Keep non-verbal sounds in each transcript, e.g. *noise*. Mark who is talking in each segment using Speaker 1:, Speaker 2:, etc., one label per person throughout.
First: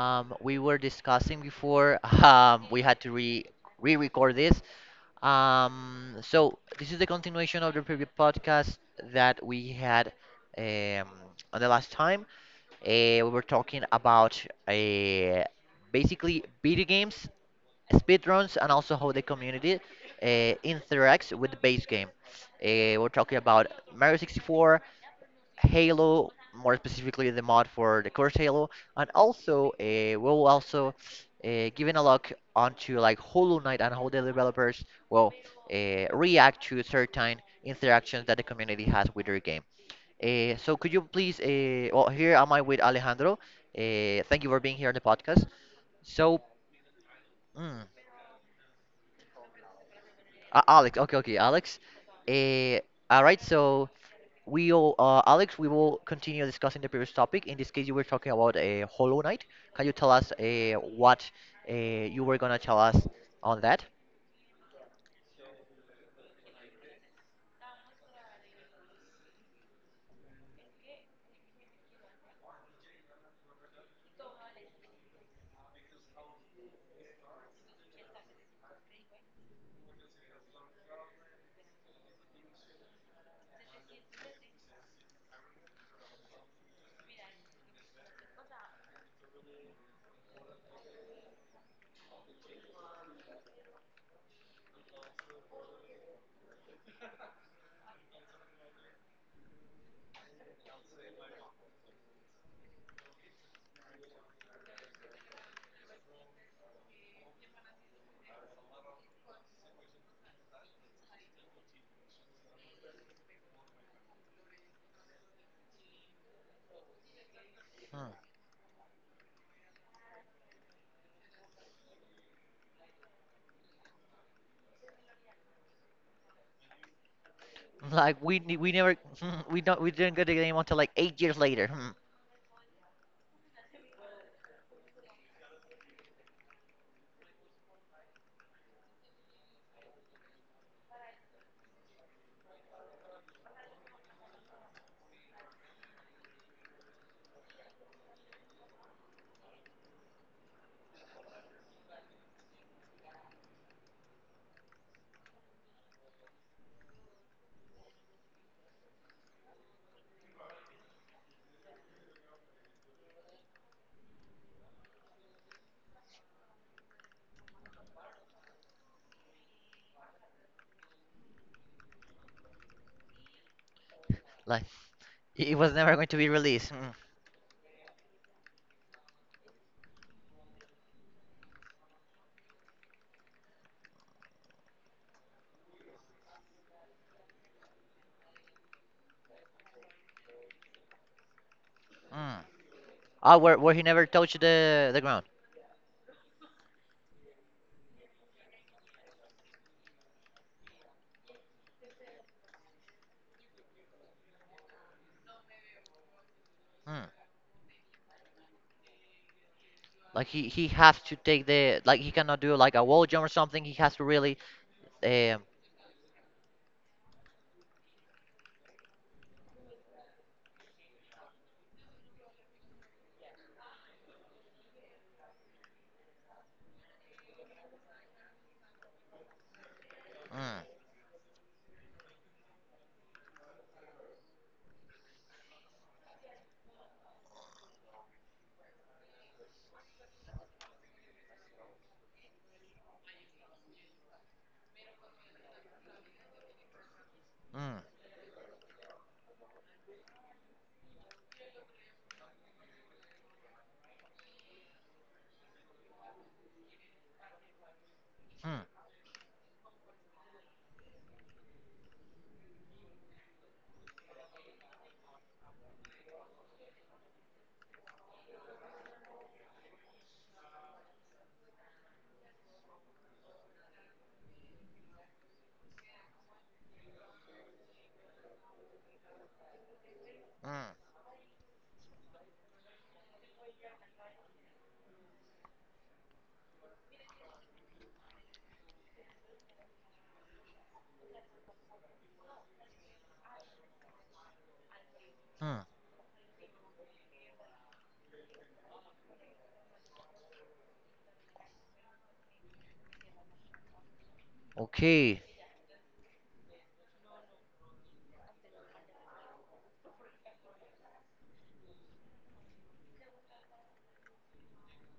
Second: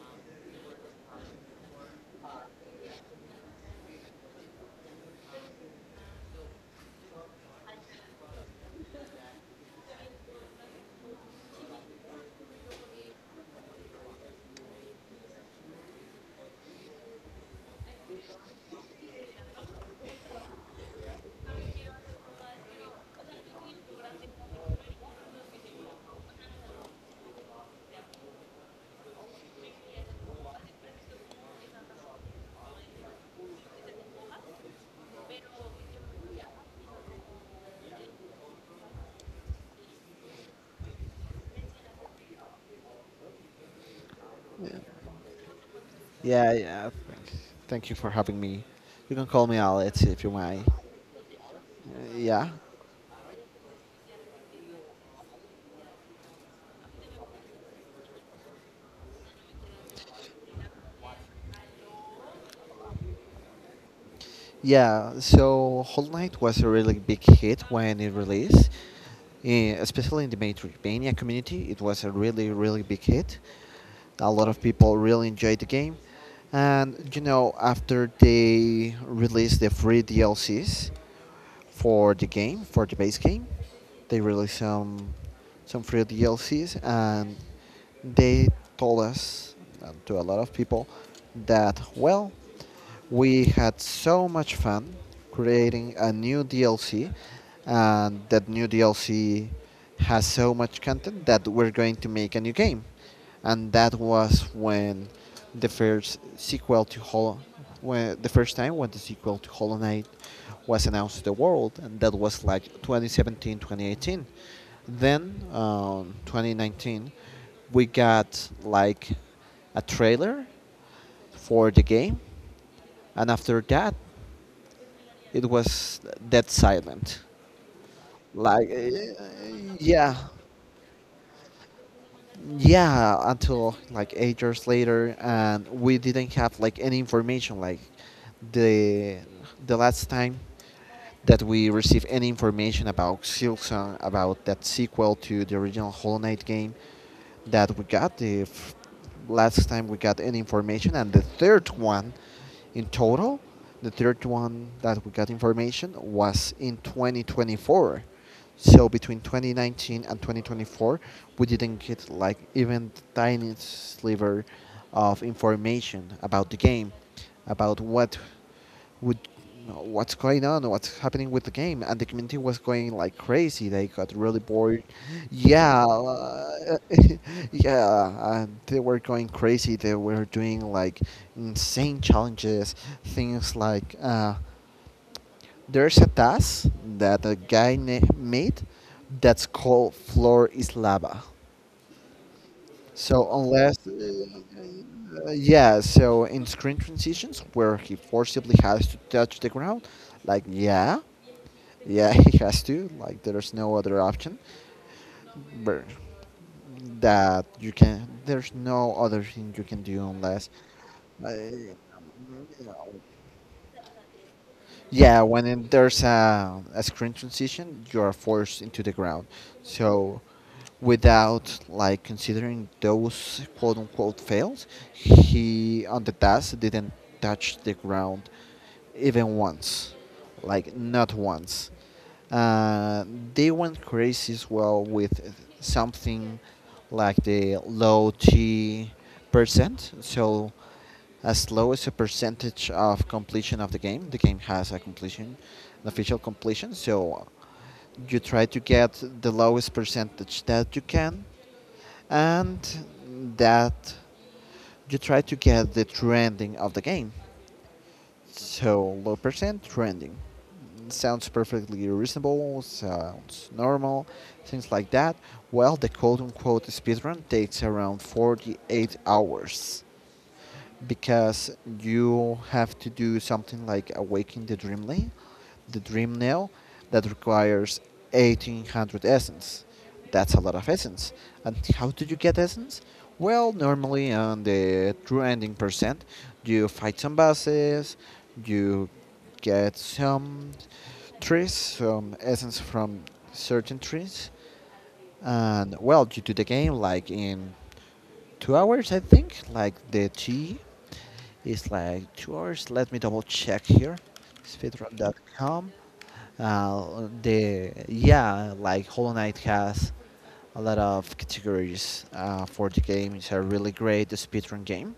Speaker 1: We were discussing before *laughs* we had to re re-record this. So this is the continuation of the previous podcast that we had um, on the last time. We were talking about uh, basically video games, speedruns, and also how the community uh, interacts with the base game. We're talking about Mario 64, Halo, more specifically the mod for the curse Halo, and also we'll also giving a look onto like Hollow Knight and how the developers will react to certain interactions that the community has with their game. So could you please, well, here am I with Alejandro. Thank you for being here on the podcast. So,
Speaker 2: Yeah, yeah. Thank
Speaker 1: mm,
Speaker 2: thank you for having me. You can call me Alex if you mind.
Speaker 1: Alex, okay, okay, Alex.
Speaker 2: Uh, yeah.
Speaker 1: Uh, all right, so Alex, we will continue discussing the previous topic. In this case, you were talking about Hollow Knight. Can you tell us what you were gonna tell us on that?
Speaker 2: Yeah, so Hollow Knight was a really big hit when it released, especially in the Metroidvania community. It was a really, really big hit. A lot of people really enjoyed the game. And, you know, after they released the free DLCs, for the game, for the base game. They released some free DLCs, and they told us and to a lot of people that well, we had so much fun creating a new DLC, and that new DLC has so much content that we're going to make a new game. And that was when the first sequel to Hollow, when, the first time when the sequel to Hollow Knight was announced to the world, and that was like 2017, 2018. Then, 2019, we
Speaker 1: Hmm. *laughs*
Speaker 2: got like a trailer for the game, and after that, it was dead silent.
Speaker 1: Like
Speaker 2: Like,
Speaker 1: we never *laughs* we
Speaker 2: yeah,
Speaker 1: didn't get the game until like 8 years later. Hmm.
Speaker 2: yeah, until like 8 years later, and we didn't have like any information. Like, the the last time that we receive any information about Silksong, about that sequel to the original Hollow Knight game that we got the last time we got any information, and the third one in total, the third one that we got information was in 2024. So between 2019 and 2024, we didn't get like even the tiniest sliver of information about the game, about what with what's going on, what's happening with the game, and the community was going like crazy. They got really
Speaker 1: Like
Speaker 2: bored.
Speaker 1: it was
Speaker 2: Yeah,
Speaker 1: never going to be released. Hmm.
Speaker 2: *laughs* yeah, and they were going crazy. They were doing like insane challenges, things like there's a task that a guy made that's called floor is lava.
Speaker 1: Hmm.
Speaker 2: So
Speaker 1: Ah, where he
Speaker 2: unless
Speaker 1: never touched the ground.
Speaker 2: yeah, so in screen transitions where he forcibly has to touch the ground, like yeah. Yeah, *laughs* he has to. Like, there's no other option. But
Speaker 1: Hmm.
Speaker 2: that you can. There's no other thing you can do
Speaker 1: Like he
Speaker 2: unless.
Speaker 1: he has to
Speaker 2: Uh,
Speaker 1: take the like he cannot do like a wall jump or something. He has to really
Speaker 2: yeah,
Speaker 1: um.
Speaker 2: when in, there's a screen transition, you are forced into the ground. So without like considering those quote unquote fails, he on the task didn't touch the ground even once,
Speaker 1: hmm.
Speaker 2: like not once. uh, they went crazy as well with something like the low T percent. So as low as a percentage of completion of the game. The game has a completion, an official completion. So
Speaker 1: Mm.
Speaker 2: you try to get the lowest percentage that you can, and that you try to get the trending of the game.
Speaker 1: Mm.
Speaker 2: So low percent trending. Sounds perfectly reasonable, sounds normal, things like that. Well, the quote unquote speedrun takes around 48 hours because you have to do something like awaken the dreamling, the dream nail, that requires 1800 essence. That's a lot of
Speaker 1: Mm.
Speaker 2: essence. And how do you get essence? Well, normally on the true ending percent, you fight some bosses, you get some trees, some essence from certain trees,
Speaker 1: Mm.
Speaker 2: and well, you do the game like in 2 hours, I think, like the tea it's like 2 hours. Let me double check here.
Speaker 1: Okay.
Speaker 2: Speedrun.com. The Yeah, like Hollow Knight has a lot of categories for the game. It's a really great speedrun game.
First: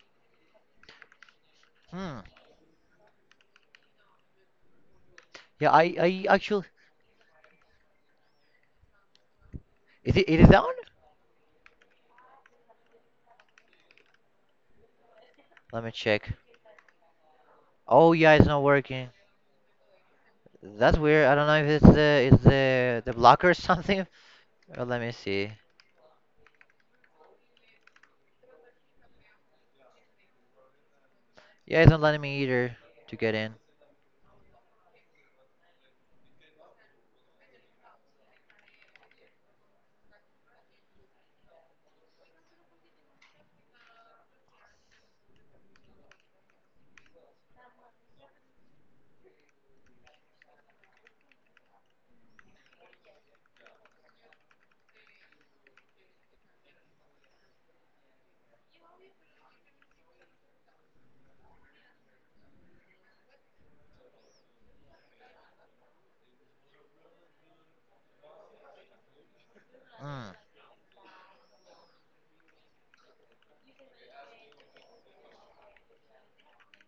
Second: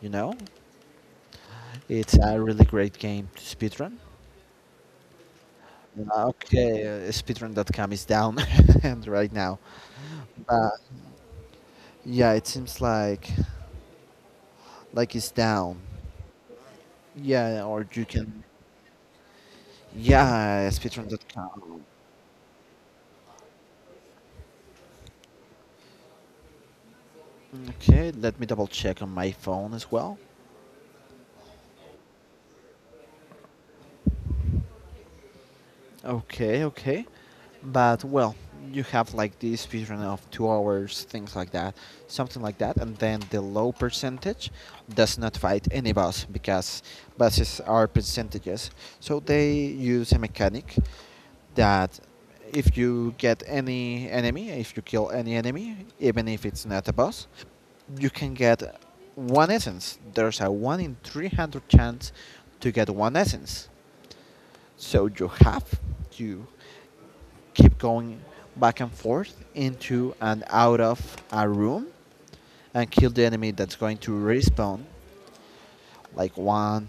Speaker 2: You know, it's
Speaker 1: Mm.
Speaker 2: a really great game to speedrun.
Speaker 1: Yeah, I actually,
Speaker 2: Okay, speedrun.com is down *laughs* and right now.
Speaker 1: is it is down?
Speaker 2: But yeah, it seems like it's down.
Speaker 1: Let me check.
Speaker 2: Yeah, or you
Speaker 1: Oh yeah,
Speaker 2: can.
Speaker 1: it's not working.
Speaker 2: Yeah,
Speaker 1: That's weird. I don't know if
Speaker 2: speedrun.com.
Speaker 1: it's the blocker or *laughs* something. Let me see.
Speaker 2: Okay, let me double check on my phone as well.
Speaker 1: Yeah, it's not letting me either to get in.
Speaker 2: Okay, okay. But well, you have like this speedrun of 2 hours, things like that, something like that, and then the low percentage does not fight any boss because bosses are percentages. So they use a mechanic that if you get any enemy, if you kill any enemy, even if it's not a boss, you can get one essence. There's a 1 in 300 chance to get one essence. So you have to keep going back and forth into
Speaker 1: Mm.
Speaker 2: and out of a room and kill the enemy that's going to respawn like one,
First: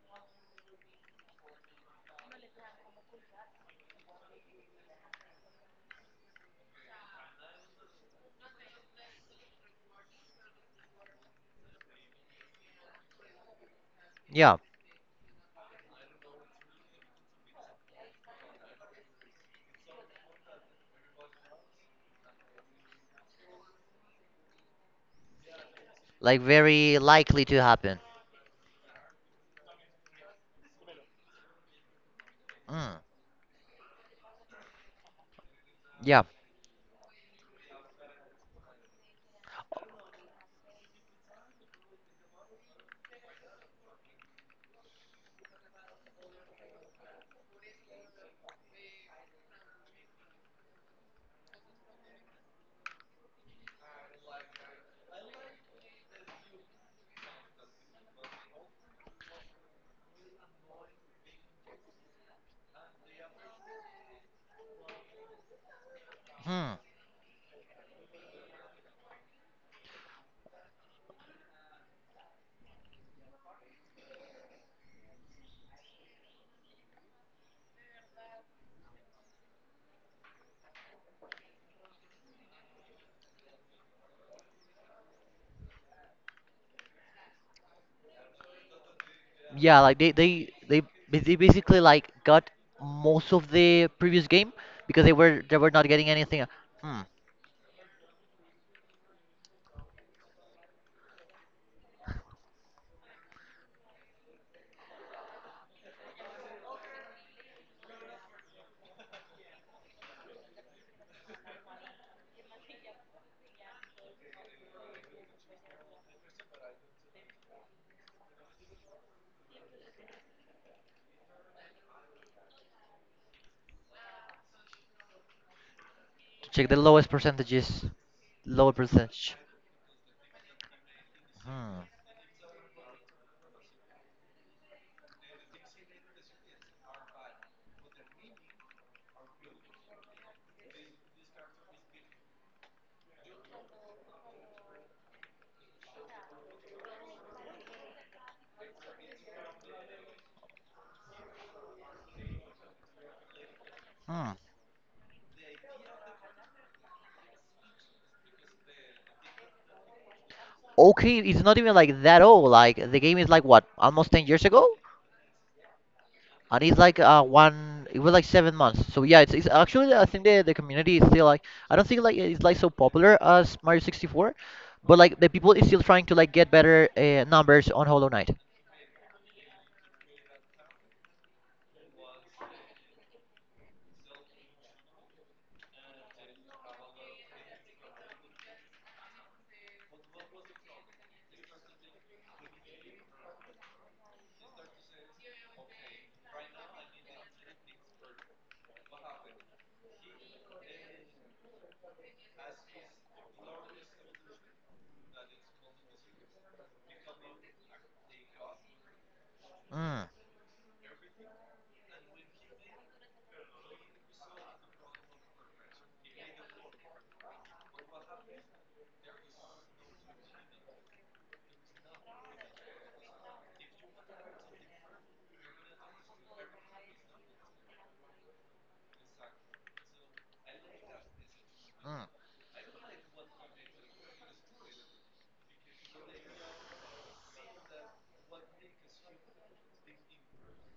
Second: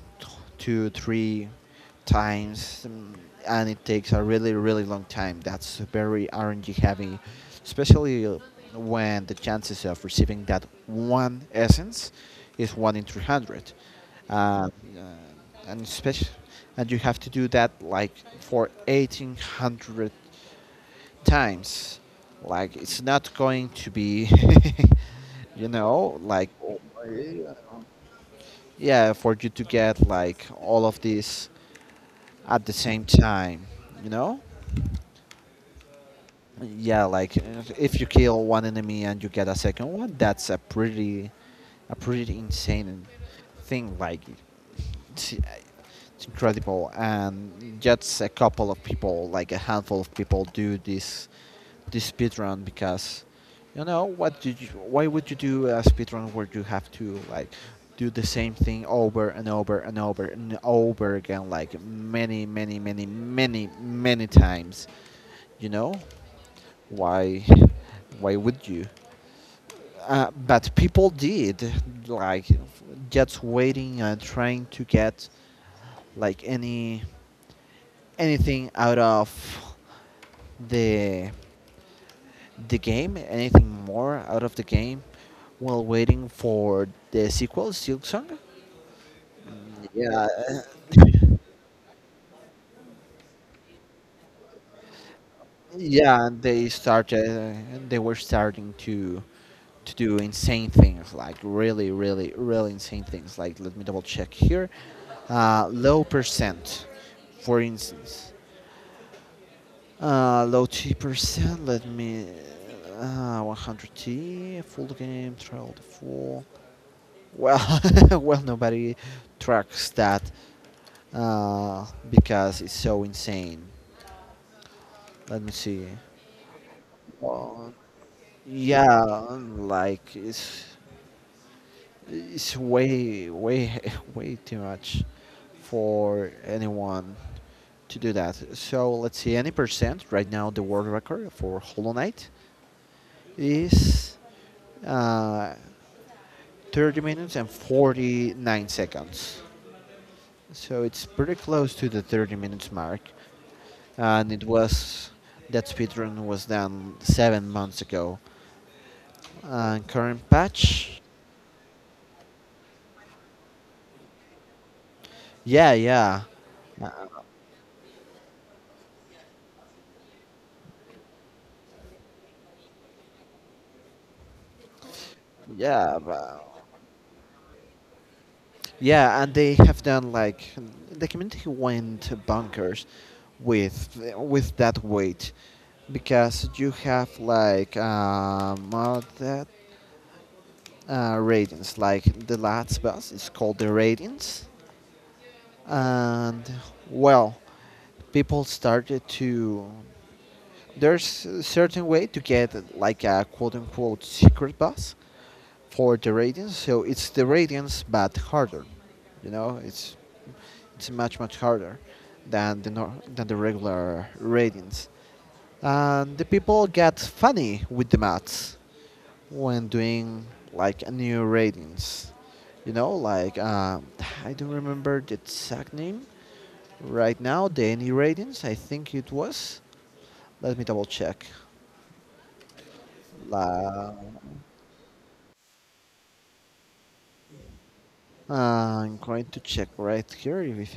Speaker 2: two, three times, and it takes a really, really long time. That's very RNG heavy, especially when the chances of receiving that one essence is one in 300. Uh,
Speaker 1: Yeah,
Speaker 2: uh, and especially, and you have to do that like for 1800 times. Like it's not going to be, *laughs* you know,
Speaker 1: like
Speaker 2: like
Speaker 1: very likely to happen.
Speaker 2: yeah for you to get like all of this at the
Speaker 1: mm,
Speaker 2: same time you know
Speaker 1: Yeah,
Speaker 2: yeah like if you kill one enemy and you get a second one that's a pretty insane thing like it's incredible and just a couple of people like a handful of people do this speedrun because you know what did you why would you do a speedrun where you have to like do the same thing over and over and over and over again like many many many many many times you know
Speaker 1: mm,
Speaker 2: why why would you but people did like just waiting and trying to get like any anything out of the the game? Anything more out of the game while waiting for the sequel, Silk Song?
Speaker 1: yeah, like
Speaker 2: Yeah,
Speaker 1: they basically like got most of the previous game because they were not getting
Speaker 2: yeah. And
Speaker 1: anything.
Speaker 2: they
Speaker 1: Mm.
Speaker 2: started. They were starting to do insane things, like really, really, really insane things. Like let me double check here. Low percent, for instance. Low T percent. Let me. 100 T full game trial the full. Well, *laughs* well, nobody tracks that. uh, because it's so insane. Let me see.
Speaker 1: To check the lowest
Speaker 2: Oh,
Speaker 1: percentages. Lower
Speaker 2: yeah,
Speaker 1: percentage.
Speaker 2: like
Speaker 1: Hmm.
Speaker 2: it's way way *laughs* way too much for anyone to do that. So let's see. Any percent right now, the world record for Hollow Knight is uh, 30 minutes and 49 seconds. So it's pretty close to the 30 minutes mark, and
Speaker 1: Hmm.
Speaker 2: it was that speedrun was done 7 months ago. And current patch.
Speaker 1: Okay, it's not even like that old. Like the game is like what, almost 10 years ago,
Speaker 2: Yeah, yeah,
Speaker 1: and it's like one. It was like 7 months. So yeah, it's actually I think the community is still like I don't think like it's like so popular as Mario 64, but like the people is still
Speaker 2: yeah,
Speaker 1: trying to like
Speaker 2: but
Speaker 1: get better numbers on Hollow Knight.
Speaker 2: yeah, and they have done like the community went bonkers with that weight because you have like mod that ratings like the last boss is called the ratings and well people started to there's a certain way to get like a quote unquote secret boss for the radiance. So it's the radiance, but harder. You know,
Speaker 1: Hmm.
Speaker 2: it's much much harder than the than the regular radiance. And the people get funny with the maths when doing like a new radiance. You know, like I don't remember the exact name right now. The any radiance, I think it was. Let me double check.
Speaker 1: Hmm.
Speaker 2: La I'm going to check right here if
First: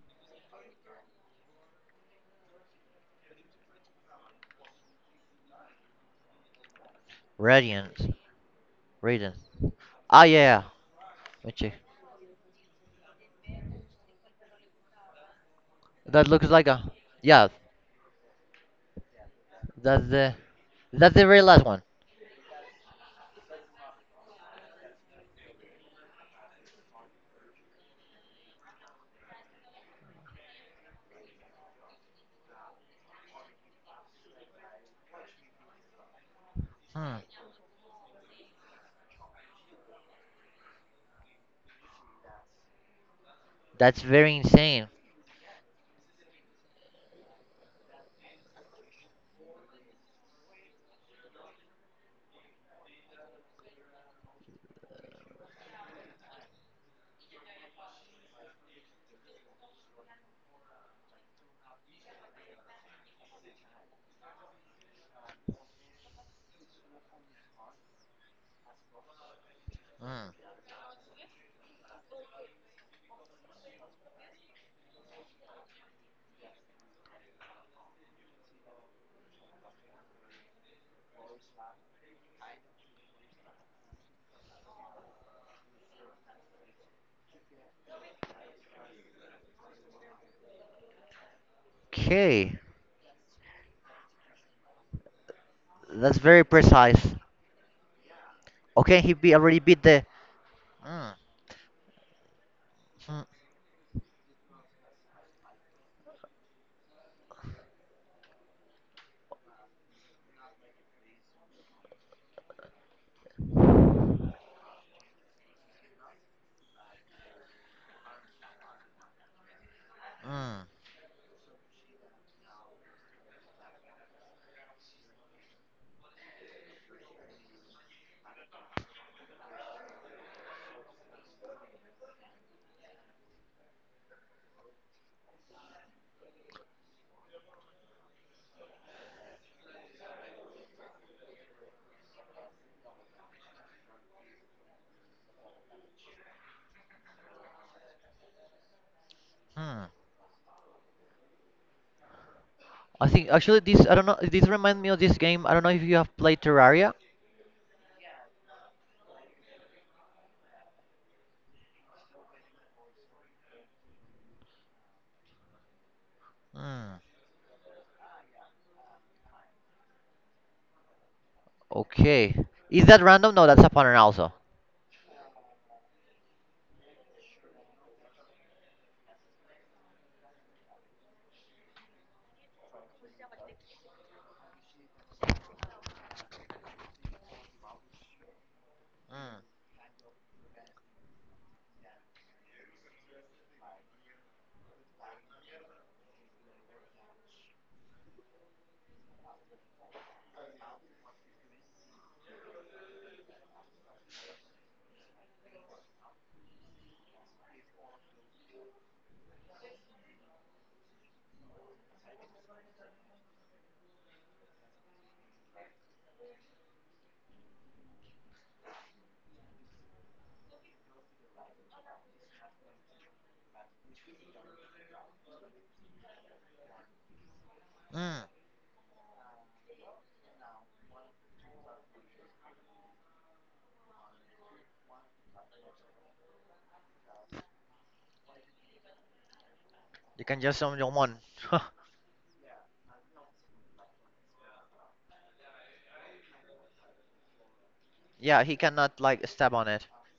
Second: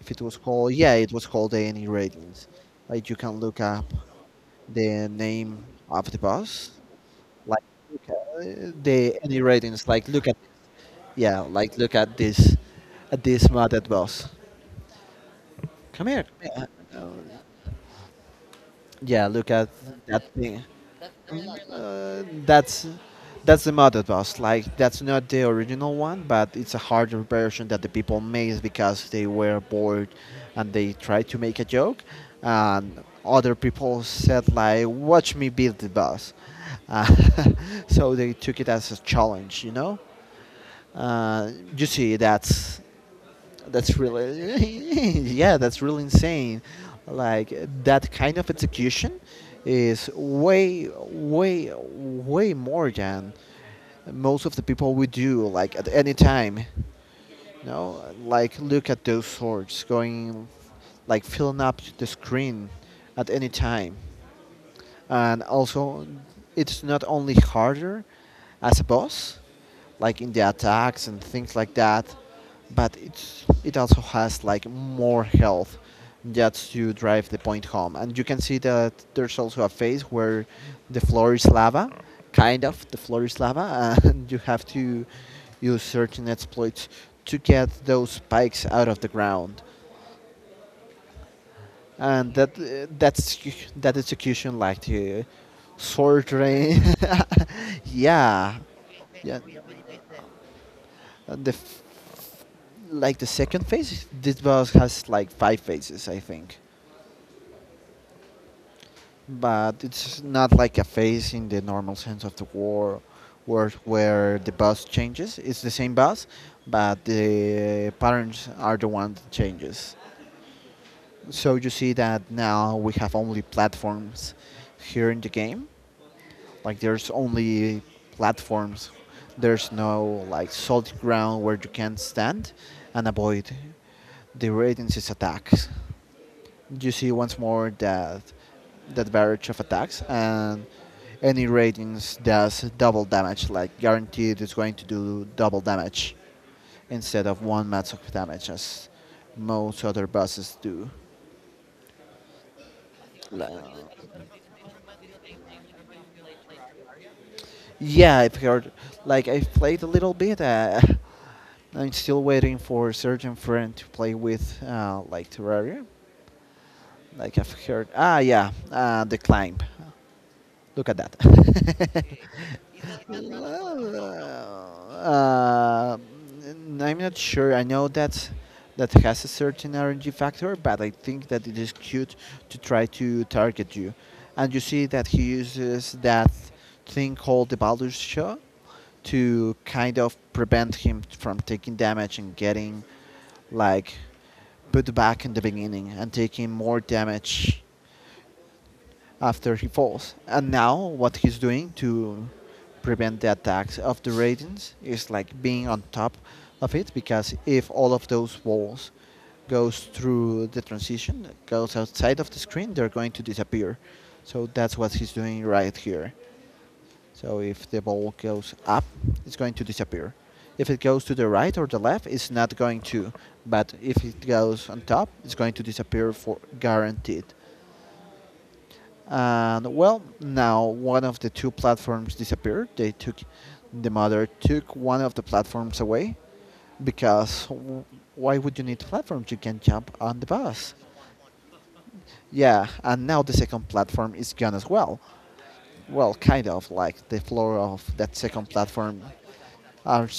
Speaker 2: it was called. Yeah, it was called any ratings. Like you can look up the name of the bus, like look
Speaker 1: Radiance.
Speaker 2: at the any
Speaker 1: Radiance.
Speaker 2: ratings. Like
Speaker 1: Ah
Speaker 2: look at
Speaker 1: yeah,
Speaker 2: yeah,
Speaker 1: let me check.
Speaker 2: like look at this modded bus. Come here.
Speaker 1: That looks
Speaker 2: Come
Speaker 1: like
Speaker 2: here.
Speaker 1: a yeah.
Speaker 2: Yeah, look at
Speaker 1: That's
Speaker 2: that
Speaker 1: the
Speaker 2: thing.
Speaker 1: that's the very
Speaker 2: Mm,
Speaker 1: last one.
Speaker 2: Uh, that's that's the modded bus. Like that's not the original one, but it's a harder version that the people made because they were bored and they tried to make a joke. And other people said like, "Watch me build the bus." Uh,
Speaker 1: Hmm.
Speaker 2: *laughs* so they took it as a challenge, you know. Uh, you see, that's
Speaker 1: That's
Speaker 2: really,
Speaker 1: very insane.
Speaker 2: *laughs* yeah, that's really insane. Like that kind of execution is way, way, way more than most of the people would do. Like at any time, you know, like look at those swords going, like filling up the screen at any time, and also it's not only harder as a boss like
Speaker 1: Hmm.
Speaker 2: in the attacks and things like that, but it also has like more health just to drive the point home. And you can see that there's also a phase where the floor is lava, kind of the floor is lava, *laughs* and you have to use certain exploits to get those spikes out of the ground. And
Speaker 1: Okay,
Speaker 2: that's that execution like the
Speaker 1: that's
Speaker 2: sword
Speaker 1: very
Speaker 2: rain.
Speaker 1: precise.
Speaker 2: *laughs* Yeah,
Speaker 1: Okay, he be
Speaker 2: yeah.
Speaker 1: already beat the. Mm.
Speaker 2: And the like
Speaker 1: Mm.
Speaker 2: the second phase, this boss has like five phases I think, but it's not like a phase in the normal sense of the war, where the boss changes. It's the same boss but the patterns are the one that changes.
Speaker 1: Mm.
Speaker 2: So you see that now we have only platforms here in the game. Like there's only platforms. There's no like solid ground where you can stand and avoid the radiance's attacks. You see once more that barrage of attacks, and any ratings does double damage, like guaranteed it's going to do double damage instead of one max of damage as most
Speaker 1: Mm.
Speaker 2: other bosses do.
Speaker 1: I think actually this I
Speaker 2: Uh,
Speaker 1: don't know. This remind me of this game. I don't know if you have played Terraria.
Speaker 2: yeah, I've heard, like I've played a little bit. *laughs* I'm still waiting for Sergeant Friend to play with like Terraria.
Speaker 1: Mm,
Speaker 2: Like I've heard. Ah, yeah, the climb. Look at that.
Speaker 1: okay, is that random? No, that's a
Speaker 2: *laughs*
Speaker 1: pattern also.
Speaker 2: uh, I'm not sure. I know that that has a certain RNG factor, but I think that it is cute to try to target you. And you see that he uses that thing called the Baldur's Show
Speaker 1: Mm.
Speaker 2: to kind of prevent him from taking damage and getting like put back in the beginning and taking more damage after he falls. And now what he's doing to prevent the attacks of the Radiants is like being on top of it, because if all of those walls goes through the transition, goes outside of the screen, they're going to disappear. So that's what he's doing right here. So if the ball goes up, it's going to disappear. If it goes to the right or the left, it's not going to. But if it goes on top, it's going to disappear for guaranteed.
Speaker 1: Mm.
Speaker 2: And well, now one of the two platforms disappeared. They took, the mother took one of the platforms away because why would you need platforms? You can jump on
Speaker 1: You
Speaker 2: the
Speaker 1: can just
Speaker 2: bus.
Speaker 1: summon your one. *laughs*
Speaker 2: Yeah, and now the second platform is gone as well. Well, kind of like the floor of that
Speaker 1: yeah,
Speaker 2: second
Speaker 1: he cannot
Speaker 2: platform
Speaker 1: like step on it.
Speaker 2: are,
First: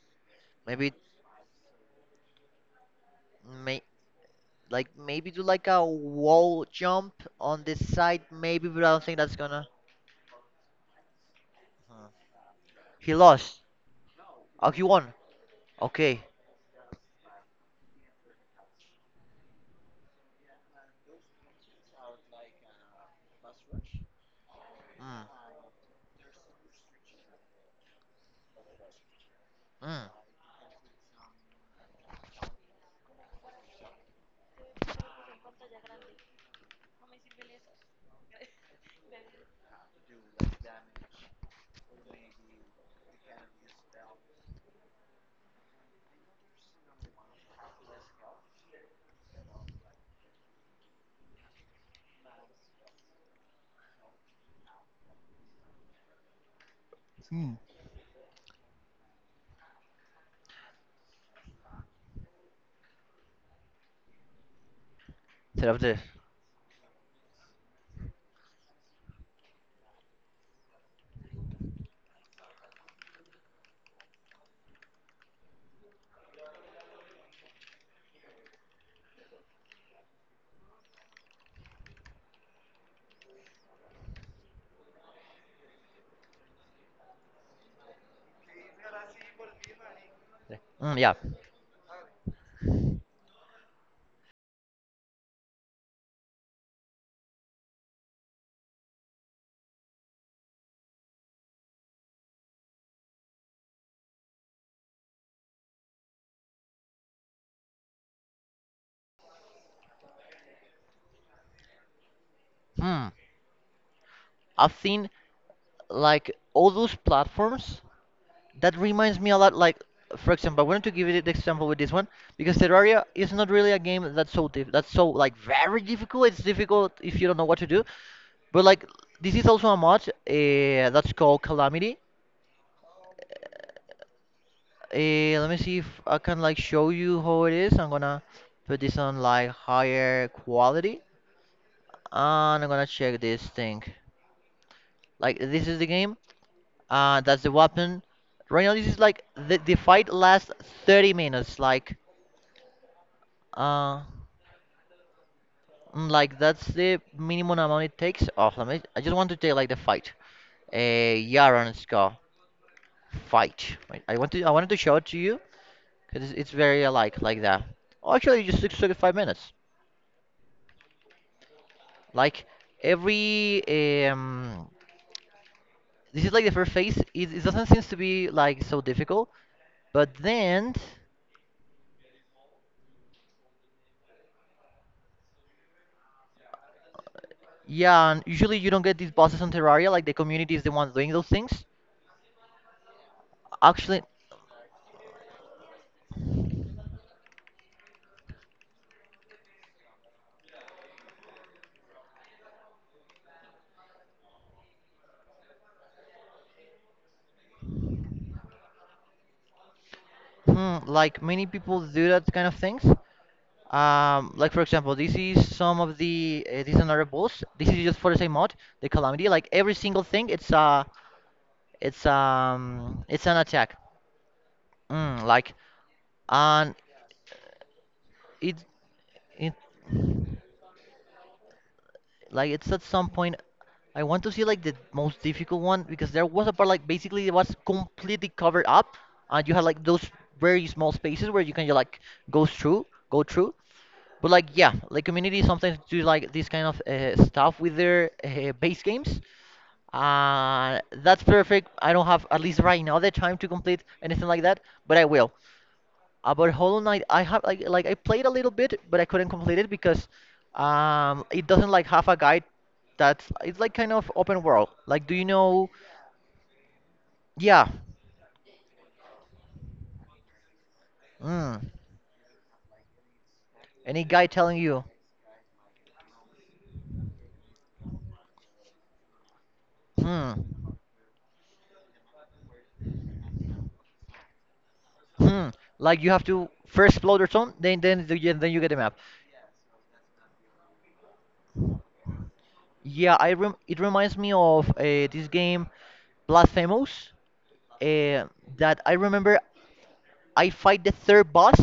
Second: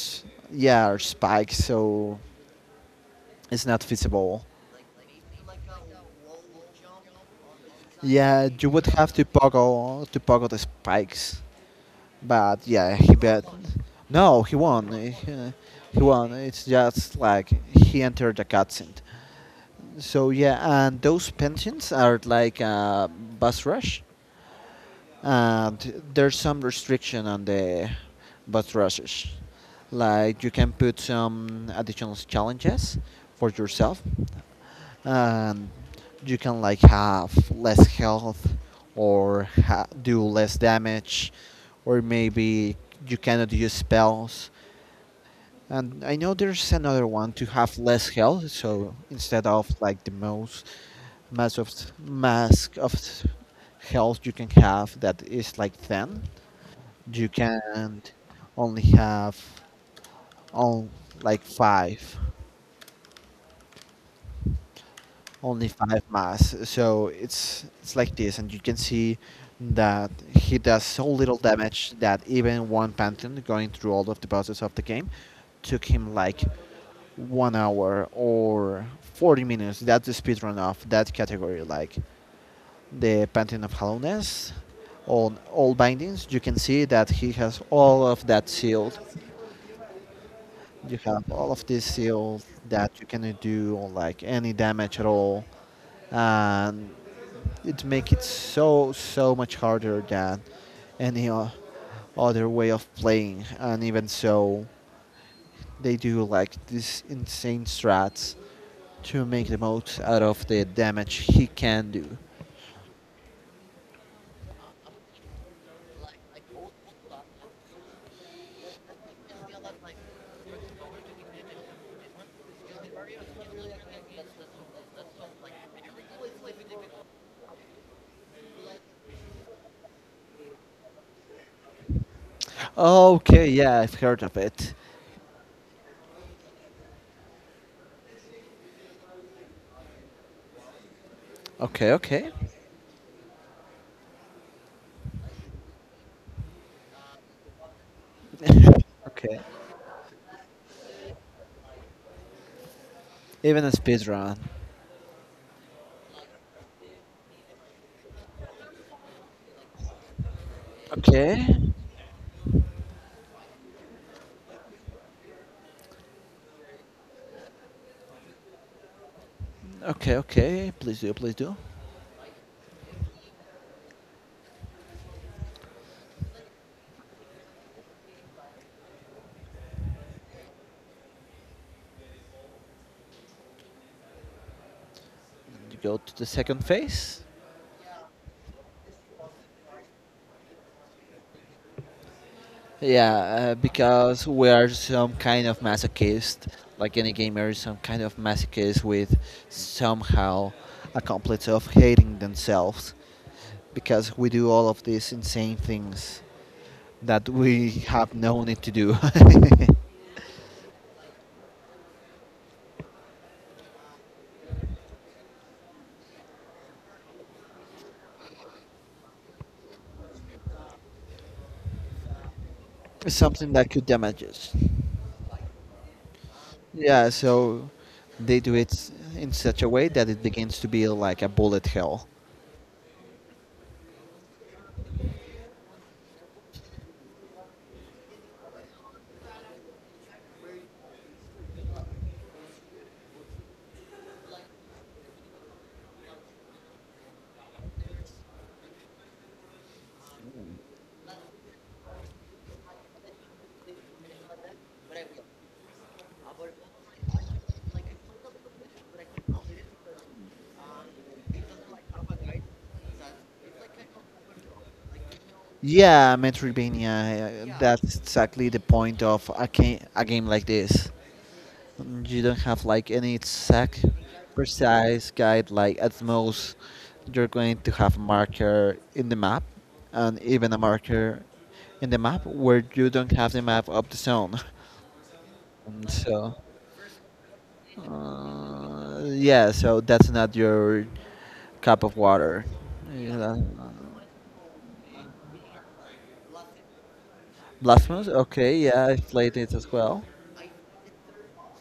Speaker 2: yeah,
Speaker 1: Maybe,
Speaker 2: are spikes, so it's
Speaker 1: may
Speaker 2: not feasible.
Speaker 1: like maybe do like a wall jump on this side.
Speaker 2: Yeah,
Speaker 1: Maybe,
Speaker 2: you
Speaker 1: but
Speaker 2: would
Speaker 1: I don't
Speaker 2: have
Speaker 1: think
Speaker 2: to
Speaker 1: that's gonna.
Speaker 2: poggle the spikes.
Speaker 1: Mm.
Speaker 2: But yeah,
Speaker 1: He
Speaker 2: he bet.
Speaker 1: lost.
Speaker 2: No, he
Speaker 1: Oh, he
Speaker 2: won.
Speaker 1: won.
Speaker 2: He, he
Speaker 1: Okay.
Speaker 2: won. It's just like he entered the cutscene. So yeah, and those pensions are like a bus rush, and there's some restriction on the bus rushes.
Speaker 1: Mm.
Speaker 2: Like you can put some additional challenges for yourself, and you can like have less health or do less damage, or maybe you cannot use spells. And I know there's another one to have less health, so instead of like the most mass of, mask of health you can have that is like 10, you
Speaker 1: Mm.
Speaker 2: can only have on like 5, only
Speaker 1: Serafdir.
Speaker 2: five mass. So it's like this, and you can see that he does so little damage that even one pantheon going through all of the bosses of the game took him like 1 hour or 40 minutes. That's the speed run of that category, like the pantheon of hollowness. On all bindings, you can see that he has all of that sealed.
Speaker 1: Mm,
Speaker 2: You
Speaker 1: yeah.
Speaker 2: have all of this sealed that you cannot do like any damage at all, and it makes it so so much harder than any other way of playing. And even so, they do like these insane strats to make the most out of the damage he can do.
Speaker 1: Mm. I've seen like all those platforms. That reminds me a lot. Like, for example, I wanted to give you the example with this one because Terraria is not really a game that's so like very difficult. It's difficult if you don't know what to do. But like, this is also a mod that's called Calamity.
Speaker 2: Okay, yeah, I've heard of it.
Speaker 1: Let me see if I can like show you how it is. I'm gonna put this on like higher quality,
Speaker 2: Okay, okay,
Speaker 1: and I'm gonna check this thing. Like, this is the game. That's the weapon. Right now, this is like
Speaker 2: okay.
Speaker 1: the fight lasts 30 minutes. Like,
Speaker 2: Even a
Speaker 1: uh,
Speaker 2: speedrun.
Speaker 1: like that's the minimum amount it takes. Oh, let me. I just want to take like the fight. A
Speaker 2: Okay,
Speaker 1: Yaron Scar fight. Wait, I want to. I wanted to show it to you because it's very alike like that. Oh, actually, it just took 35 minutes.
Speaker 2: okay, okay, please do, please do.
Speaker 1: Like every um, this is like the first phase. It doesn't seem to be like so difficult, but then.
Speaker 2: You go to the second phase.
Speaker 1: Yeah, and usually you don't get these bosses on Terraria, like the community is the one doing those things.
Speaker 2: Yeah,
Speaker 1: Actually,
Speaker 2: because we are some kind of masochist, like any gamer is some kind of masochist with somehow a complex of hating themselves, because we do all of these insane things that we have no need to do.
Speaker 1: like many people do that kind of things. Like, for example, this is some of the this is another boss. This is just for the same mod, the Calamity. Like every single thing,
Speaker 2: *laughs*
Speaker 1: it's an
Speaker 2: Something that
Speaker 1: attack.
Speaker 2: could damage us.
Speaker 1: Mm, like and
Speaker 2: Yeah, so they do
Speaker 1: it
Speaker 2: it s- in
Speaker 1: it
Speaker 2: such a way that it begins to be like a bullet hell.
Speaker 1: Like it's at some point I want to see like the most difficult one because there was a part like basically it was completely covered up and you had like those very small spaces where you can just, like go through. But like yeah, like community sometimes do like this kind of stuff with their base games. That's perfect. I don't have at least right now the time to complete anything like that, but I will. About Hollow Knight, I have like I played a little bit, but I couldn't complete it because it doesn't like have a guide that's it's like kind of open world. Like, do you know?
Speaker 2: Yeah, Metroidvania,
Speaker 1: Yeah.
Speaker 2: that's exactly the point of a, a game like this.
Speaker 1: Mm.
Speaker 2: You don't have like any exact
Speaker 1: Any guy telling you
Speaker 2: precise guide. Like at most you're going to have a marker in the map, and even a
Speaker 1: hmm
Speaker 2: marker in the map where you don't have the map of the zone. *laughs*
Speaker 1: hmm
Speaker 2: And
Speaker 1: like you have
Speaker 2: so,
Speaker 1: to first explore the zone, yeah, then you get the map.
Speaker 2: yeah, so that's not your cup of water.
Speaker 1: Yeah,
Speaker 2: Yeah,
Speaker 1: I
Speaker 2: that-
Speaker 1: rem it reminds me of this game Blasphemous,
Speaker 2: Blasphemous?
Speaker 1: uh,
Speaker 2: Okay,
Speaker 1: that
Speaker 2: yeah,
Speaker 1: I
Speaker 2: I've played
Speaker 1: remember
Speaker 2: it as well.
Speaker 1: I fight the third boss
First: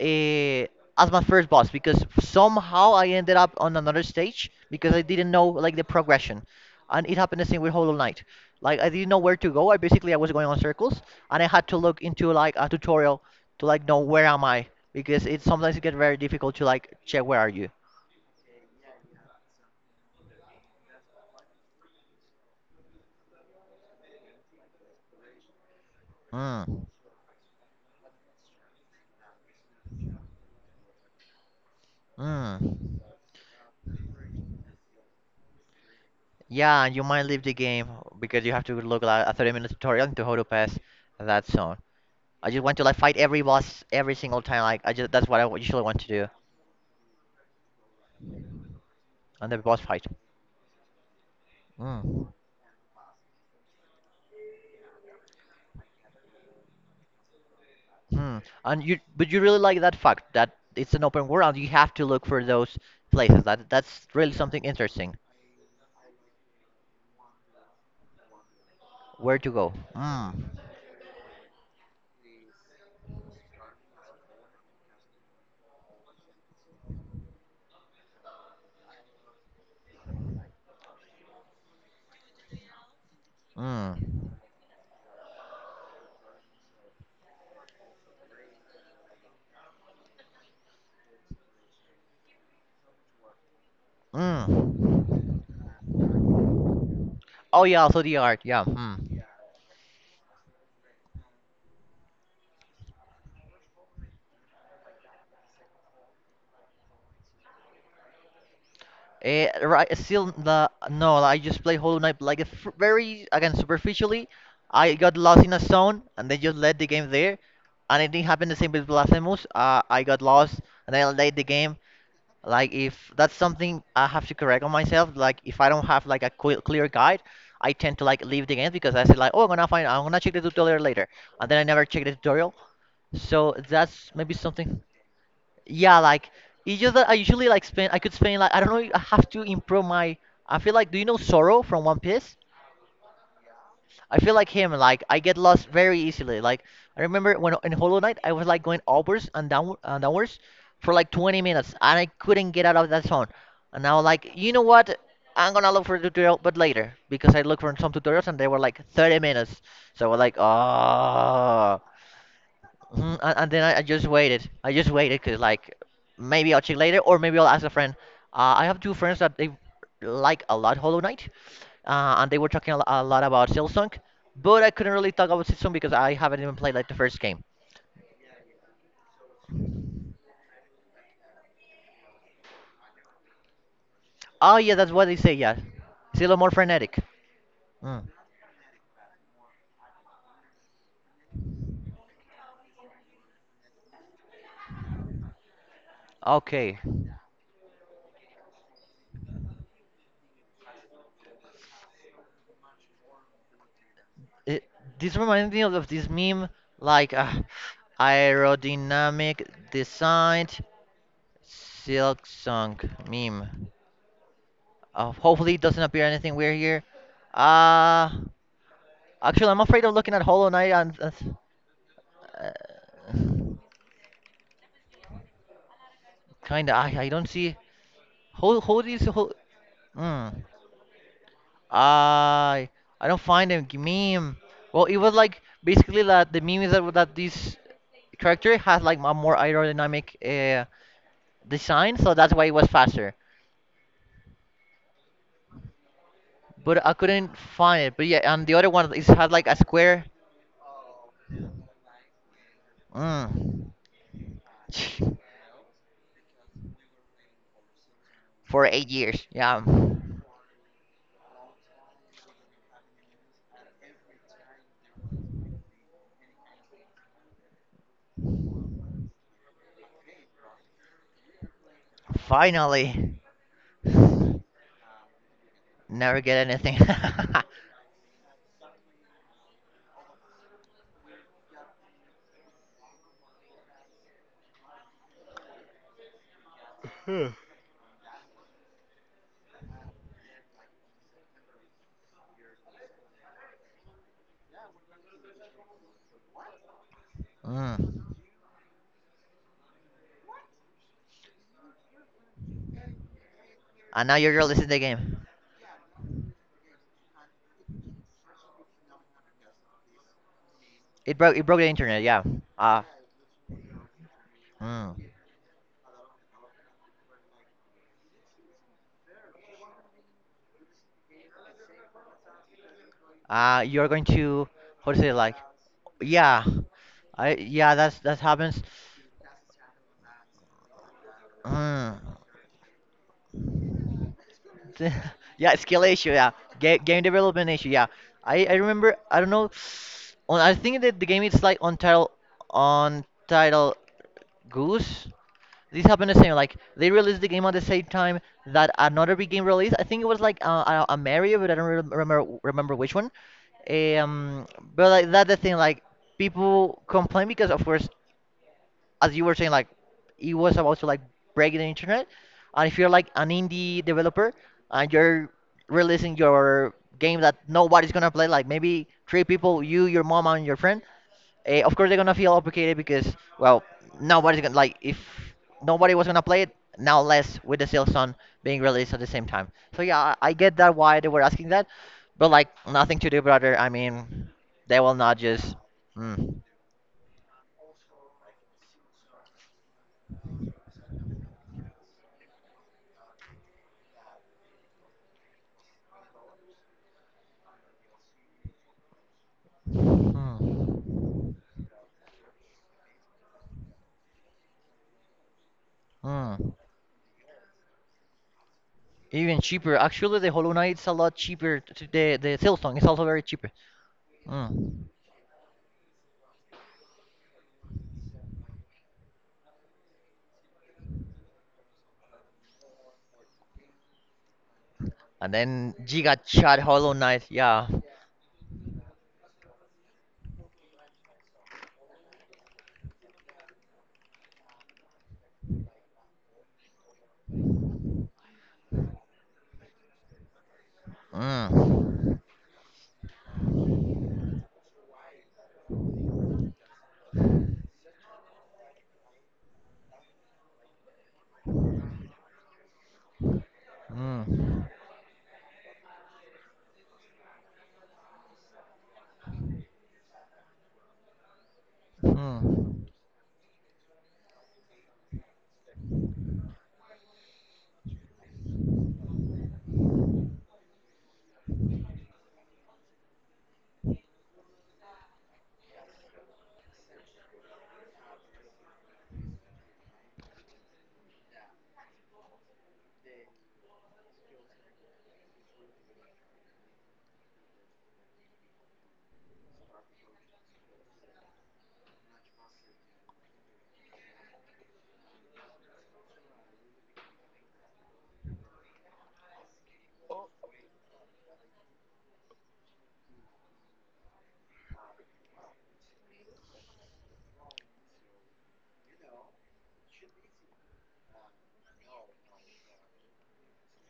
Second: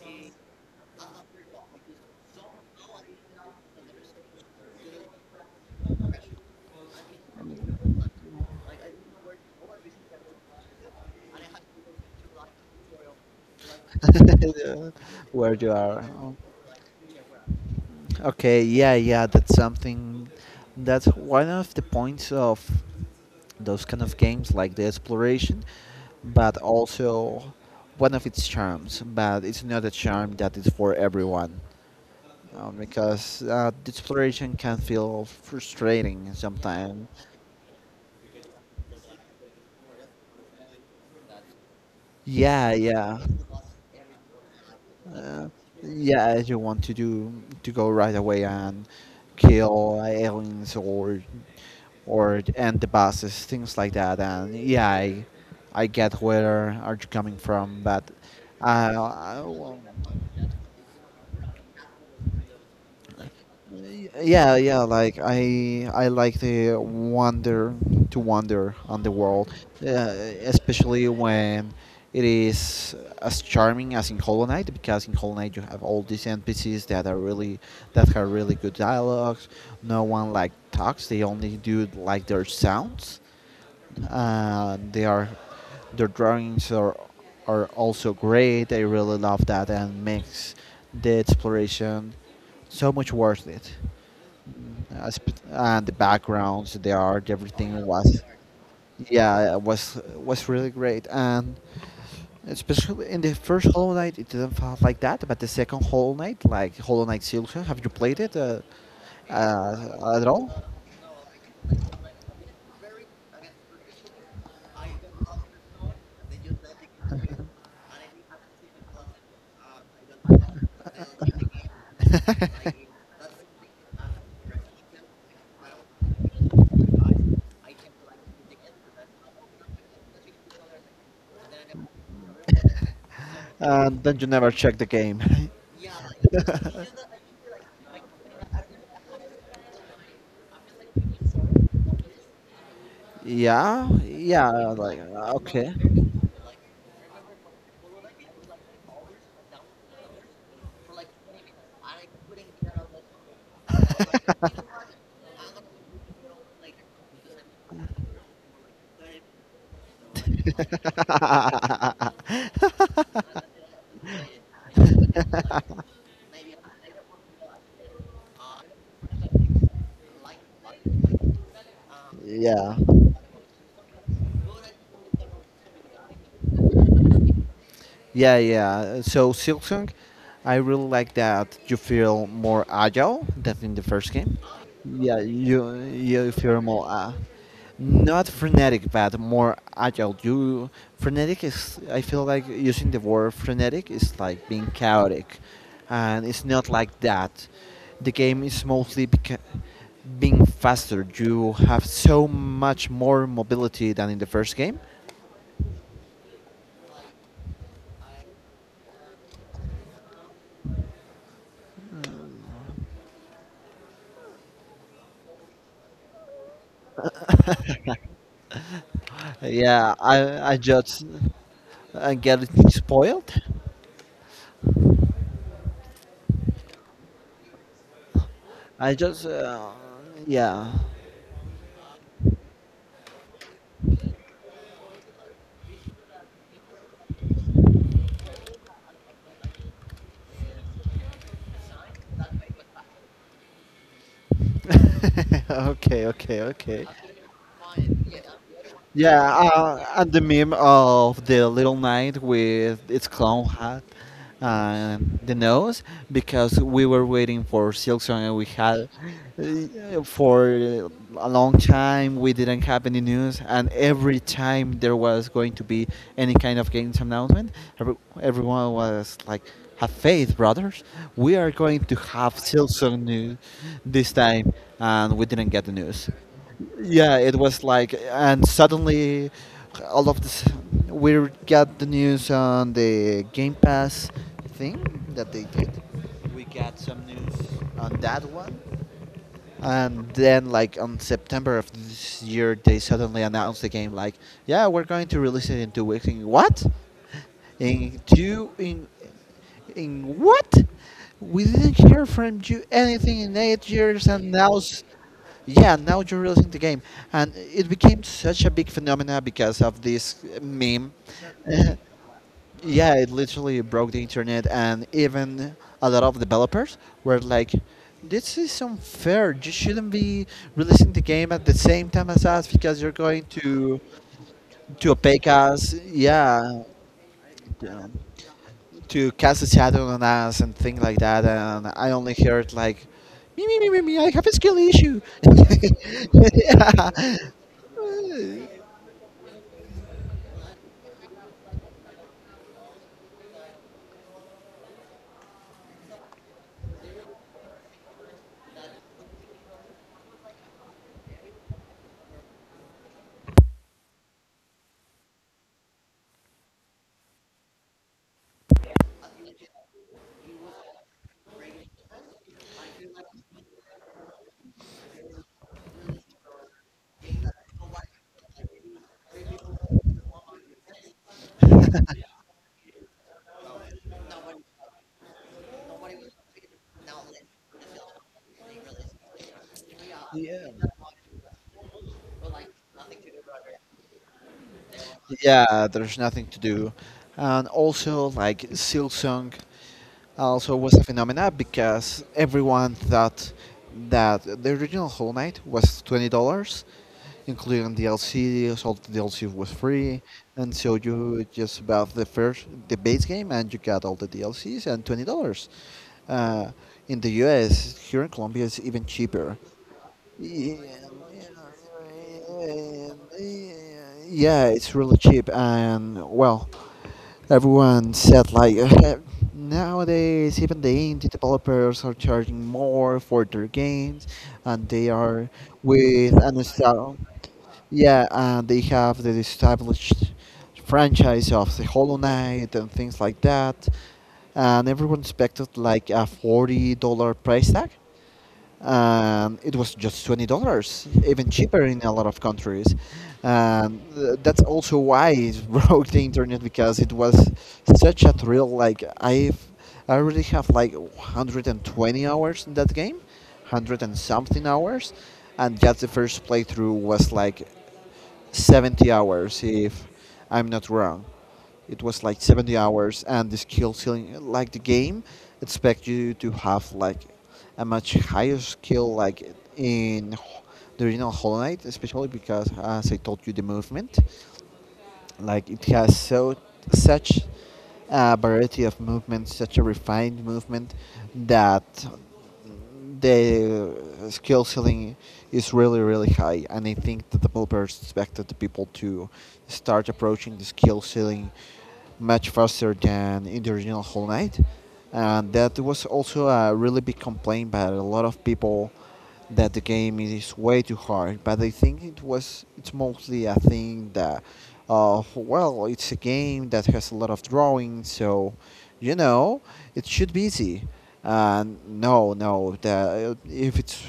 Speaker 1: uh, as my first boss because somehow I ended up on another stage because I didn't know like the progression, and it happened the same with Hollow Knight. Like I didn't know where to go. I was going on circles, and I had to look into like a tutorial to like know where am I because
Speaker 2: *laughs*
Speaker 1: it
Speaker 2: Where you
Speaker 1: sometimes it gets
Speaker 2: are.
Speaker 1: very difficult to like check where are you.
Speaker 2: Okay, yeah, yeah, that's something. That's one of the points of those kind of games, like the exploration, but
Speaker 1: Mm.
Speaker 2: also one of its charms. But it's not a charm that is for everyone,
Speaker 1: Mm.
Speaker 2: because the exploration can feel frustrating
Speaker 1: Yeah, and you
Speaker 2: sometimes.
Speaker 1: might leave the game because you have to look at a 30-minute tutorial into how to pass that zone. I just
Speaker 2: Yeah,
Speaker 1: want to like fight
Speaker 2: yeah,
Speaker 1: every boss every single time. Like I just That's what
Speaker 2: uh,
Speaker 1: I usually want to do.
Speaker 2: yeah. You want to do, to go right away and
Speaker 1: And the boss
Speaker 2: kill
Speaker 1: fight.
Speaker 2: aliens or
Speaker 1: Mm.
Speaker 2: or and the buses, things like that. And yeah, I get where are you coming from, but
Speaker 1: Hmm. But you really
Speaker 2: well,
Speaker 1: like that fact that it's an open world. You have to look for those places. That's really
Speaker 2: yeah,
Speaker 1: something
Speaker 2: yeah,
Speaker 1: interesting.
Speaker 2: like I like to wander on the
Speaker 1: Where to
Speaker 2: world,
Speaker 1: go? Mm.
Speaker 2: especially when it is as charming as in Hollow Knight, because in Hollow Knight you have all these NPCs that are really, that have really good dialogues. No one like talks; they only do like their sounds.
Speaker 1: Mm.
Speaker 2: They are, their drawings are also great. I really love that, and makes the exploration so much worth it. As,
Speaker 1: Mm.
Speaker 2: and the backgrounds, the art,
Speaker 1: Oh yeah,
Speaker 2: everything
Speaker 1: also the
Speaker 2: was,
Speaker 1: art. Yeah. Hmm.
Speaker 2: yeah, it was really great. And especially in the first Hollow Knight it didn't feel like that, but the second Hollow Knight, like Hollow Knight Silksong, have you played it
Speaker 1: Right. Still
Speaker 2: at all?
Speaker 1: the No. I just play Hollow Knight like a f very again superficially. I got lost in a zone and they just let the game there. And it didn't happen the same with Blasphemous. I got lost and I led the game. Like
Speaker 2: *laughs*
Speaker 1: if that's something I have to correct on myself, like if I don't have like a clear guide, I tend to like leave the game because I say like, oh, I'm gonna check the tutorial later, and then I never check the tutorial. So
Speaker 2: And
Speaker 1: that's
Speaker 2: then you
Speaker 1: maybe
Speaker 2: never check
Speaker 1: something.
Speaker 2: the game.
Speaker 1: Yeah, like it's just that I usually like spend. I could spend like I don't know.
Speaker 2: *laughs*
Speaker 1: I have to improve my. I feel like, do you know Sorrow from One Piece?
Speaker 2: Yeah,
Speaker 1: I feel
Speaker 2: yeah,
Speaker 1: like him.
Speaker 2: like,
Speaker 1: Like I get lost
Speaker 2: okay.
Speaker 1: very easily. Like I remember when in Hollow Knight, I was like going upwards and down and downwards for like 20 minutes, and I couldn't get out of that zone. And I was like, you know what? I'm gonna look for a tutorial, but later because I looked for some tutorials and they were like 30 minutes. So I was like, oh. Mhm, and then I just waited. I just waited
Speaker 2: *laughs*
Speaker 1: because like maybe I'll check later or maybe I'll ask a friend. I have two friends that they like a lot Hollow Knight, and they were talking
Speaker 2: Yeah.
Speaker 1: a lot about Silsunk, but I couldn't really talk about Silsunk because I haven't even played like the first game.
Speaker 2: Yeah, yeah. So Silksong, I really like that you feel more agile than in the first game.
Speaker 1: Oh yeah, that's what they
Speaker 2: Yeah,
Speaker 1: say. Yeah,
Speaker 2: you
Speaker 1: it's a
Speaker 2: you
Speaker 1: little more
Speaker 2: feel more
Speaker 1: frenetic. Mm.
Speaker 2: not frenetic, but more agile. You, frenetic is, I feel like using the word frenetic is like being chaotic, and it's not
Speaker 1: Okay.
Speaker 2: like that. The game is mostly being faster. You have so much more mobility than in the first
Speaker 1: It,
Speaker 2: game.
Speaker 1: this reminds me of this meme, like aerodynamic design silk sunk meme. Hopefully, it doesn't appear anything weird here. Uh, Actually, I'm afraid of
Speaker 2: Yeah,
Speaker 1: looking at Hollow
Speaker 2: I
Speaker 1: Knight and.
Speaker 2: just
Speaker 1: and- Uh,
Speaker 2: getting spoiled.
Speaker 1: Kinda, I don't see. Who, who
Speaker 2: I
Speaker 1: is.
Speaker 2: just
Speaker 1: Who, Hmm.
Speaker 2: yeah.
Speaker 1: I I don't find a meme. Well, it was like basically that the meme is that this character has like a more aerodynamic design, so that's why it was faster.
Speaker 2: *laughs* Okay, okay,
Speaker 1: But
Speaker 2: okay.
Speaker 1: I couldn't find it. But yeah, and the other one is
Speaker 2: Yeah,
Speaker 1: had like a square.
Speaker 2: and the meme of the little knight with its clown
Speaker 1: Mm.
Speaker 2: hat and the
Speaker 1: *laughs*
Speaker 2: nose, because we were waiting for Silksong, and we
Speaker 1: for eight
Speaker 2: had
Speaker 1: years. Yeah,
Speaker 2: for a long time we didn't have any news, and every time there was going to be any kind of games announcement, every, everyone was like, "Have faith, brothers! We are going to have Silksong
Speaker 1: finally,
Speaker 2: news this time," and we didn't get the news.
Speaker 1: never get anything.
Speaker 2: Yeah, it
Speaker 1: *laughs*
Speaker 2: was like, and suddenly all of this, we got the news on the game pass thing that they did. We got some news on that one, and then like on September of this year they suddenly announced the game, like, yeah, we're going to release it in 2 weeks. In what? In
Speaker 1: Mm.
Speaker 2: two In what? We didn't hear from you anything in eight
Speaker 1: And
Speaker 2: years
Speaker 1: now
Speaker 2: and
Speaker 1: you're
Speaker 2: now
Speaker 1: releasing the game.
Speaker 2: yeah, now you're releasing the game, and it became such a big phenomena because of this meme.
Speaker 1: It broke. It broke the
Speaker 2: *laughs*
Speaker 1: internet. Yeah. Uh,
Speaker 2: Yeah, it literally broke the internet, and
Speaker 1: mm.
Speaker 2: even a lot of developers were like, "This is unfair. You shouldn't be releasing the game at the same time as us, because you're going to
Speaker 1: You're going to,
Speaker 2: to
Speaker 1: how to say it,
Speaker 2: opaque
Speaker 1: like
Speaker 2: us."
Speaker 1: yeah,
Speaker 2: Yeah,
Speaker 1: I yeah that's that happens.
Speaker 2: to cast a shadow on us and things like that. And I
Speaker 1: Mm.
Speaker 2: only heard like, me, me, me, me, me, I have a skill
Speaker 1: *laughs*
Speaker 2: issue. *laughs*
Speaker 1: yeah, skill issue. Yeah,
Speaker 2: Yeah.
Speaker 1: game development issue. Yeah, I remember. I don't know. On I think that the game is like on title on title goose. This happened the same. Like they released the game at the same time that another big game released. I think it was like a Mario, but I don't remember which one. Um, but like that's the thing. Like people complain because of course as you were saying, like it was about to like break the internet. And if you're like an indie developer and you're releasing your game that nobody's gonna play, like maybe three people, you, your mom, and your friend, of course they're gonna feel obligated because well nobody's gonna like if nobody was gonna play it now less with the sales on being released at the same time. So yeah, I get
Speaker 2: Yeah.
Speaker 1: that why they were asking that, but like nothing to do, brother. I mean they will not just.
Speaker 2: Yeah, there's nothing to
Speaker 1: Mm.
Speaker 2: do. And also, like, Silsong also was a phenomena, because everyone thought that the original Whole Knight was $20 including DLC. All the DLC was free, and so
Speaker 1: Mm.
Speaker 2: you just bought the first, the base game, and you got all the DLCs and $20.
Speaker 1: Mm.
Speaker 2: Uh, in the U.S., here in Colombia, it's even
Speaker 1: Even
Speaker 2: cheaper.
Speaker 1: cheaper. Actually, the Hollow
Speaker 2: Yeah,
Speaker 1: Knight's a lot cheaper. The Silsong is also very cheaper.
Speaker 2: it's
Speaker 1: Mm.
Speaker 2: really cheap, and well, everyone said like *laughs* nowadays even the indie developers are charging more for their games, and they are
Speaker 1: And then
Speaker 2: with
Speaker 1: Giga
Speaker 2: an
Speaker 1: Chat Hollow
Speaker 2: style.
Speaker 1: Knight. Yeah.
Speaker 2: Yeah, and they have the established franchise of the Hollow Knight and things like that. And everyone expected like a $40 price tag, and it was just $20, even cheaper in a lot
Speaker 1: Mm.
Speaker 2: of countries. And that's also why it *laughs* broke the internet, because it was such a thrill. I already have like 120 hours in that game, hundred and something
Speaker 1: Mm.
Speaker 2: hours, and just the first playthrough was like 70 hours, if I'm not wrong. It was like 70
Speaker 1: Mm.
Speaker 2: hours. And the skill ceiling, like the game expect you to have like a much higher skill, like in the original Hollow Knight, especially because as I told you the movement, like it has so such a variety of movements, such a refined movement, that the skill ceiling is really really high. And I think the developers expected the people to start approaching the skill ceiling much faster than in the original Whole Night, and that was also a really big complaint by a lot of people, that the game is way too hard. But I think it was, it's mostly a thing that, well, it's a game that has a lot of drawing, so you know it should be easy. No, no, the, if it's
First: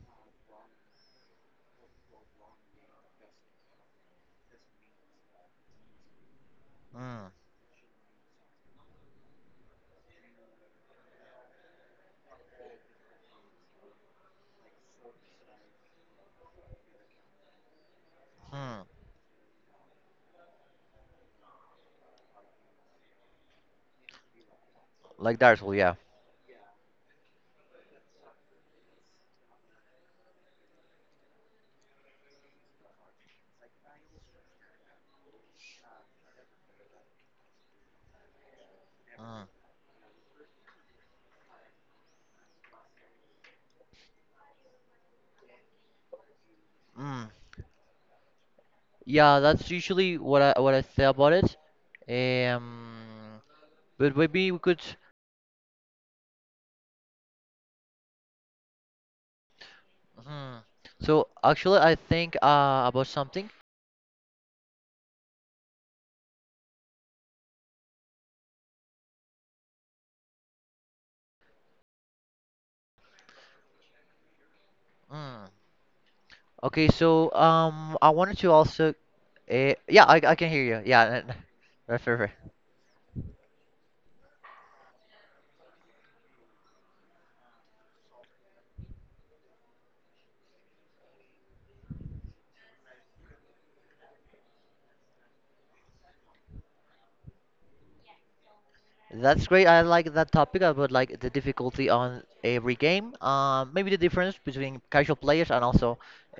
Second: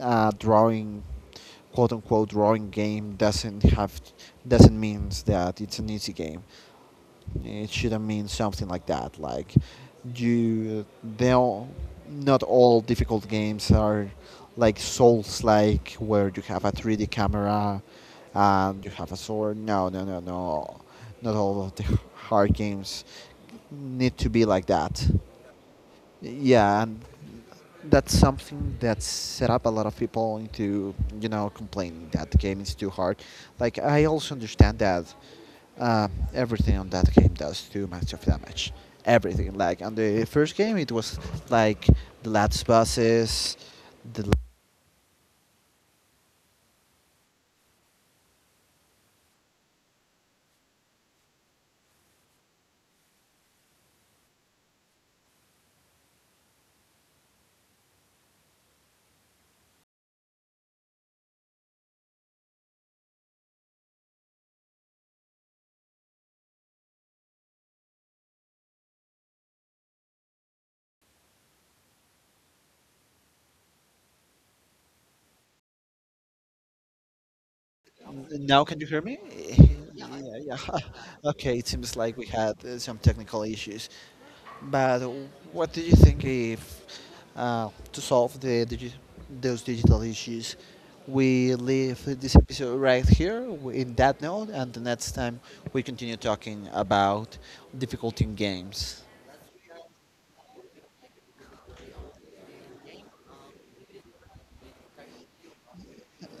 Speaker 2: a drawing, quote unquote drawing game, doesn't means that it's an easy game.
Speaker 1: Mm.
Speaker 2: It shouldn't mean something like that. Like you, they all, not all difficult games are like Souls like, where you have a 3D camera and
Speaker 1: Mm.
Speaker 2: you have a sword. No, no, no, no. Not all of the *laughs* hard games need to be like that.
Speaker 1: Like Dark Souls, yeah.
Speaker 2: Yeah, and that's something that set up a lot of people into, you know, complaining that the game is too hard. Like I also understand that, everything on that game does too much of damage.
Speaker 1: Mm.
Speaker 2: Everything, like on the first game, it was like the last bosses, the,
Speaker 1: Mm. Yeah, that's usually what I say about it. Um, but maybe we could. Hmm. So actually, I think about something. Mm. Okay, so I wanted to
Speaker 2: now, can you
Speaker 1: also
Speaker 2: hear me? Yeah,
Speaker 1: Yeah, I
Speaker 2: yeah, *laughs*
Speaker 1: can hear you. Yeah,
Speaker 2: yeah. Okay, it
Speaker 1: *laughs*
Speaker 2: seems
Speaker 1: right,
Speaker 2: like
Speaker 1: right,
Speaker 2: we
Speaker 1: right.
Speaker 2: had some technical issues. But what do you think if, to solve the those digital issues, we leave this episode right here in that note, and the next time we continue talking about difficulty in games,
Speaker 1: That's great. I like that topic about like the difficulty on every game. Maybe the difference between casual players and also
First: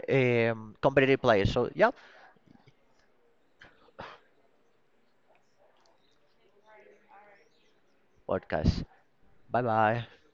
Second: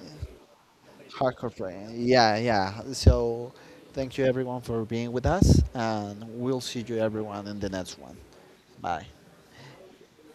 Speaker 1: competitive players.
Speaker 2: hardcore
Speaker 1: So,
Speaker 2: playing.
Speaker 1: yeah,
Speaker 2: Yeah, yeah. So, thank you everyone for being with us, and we'll see you everyone in the next one.
Speaker 1: podcast.
Speaker 2: Bye.
Speaker 1: Bye bye.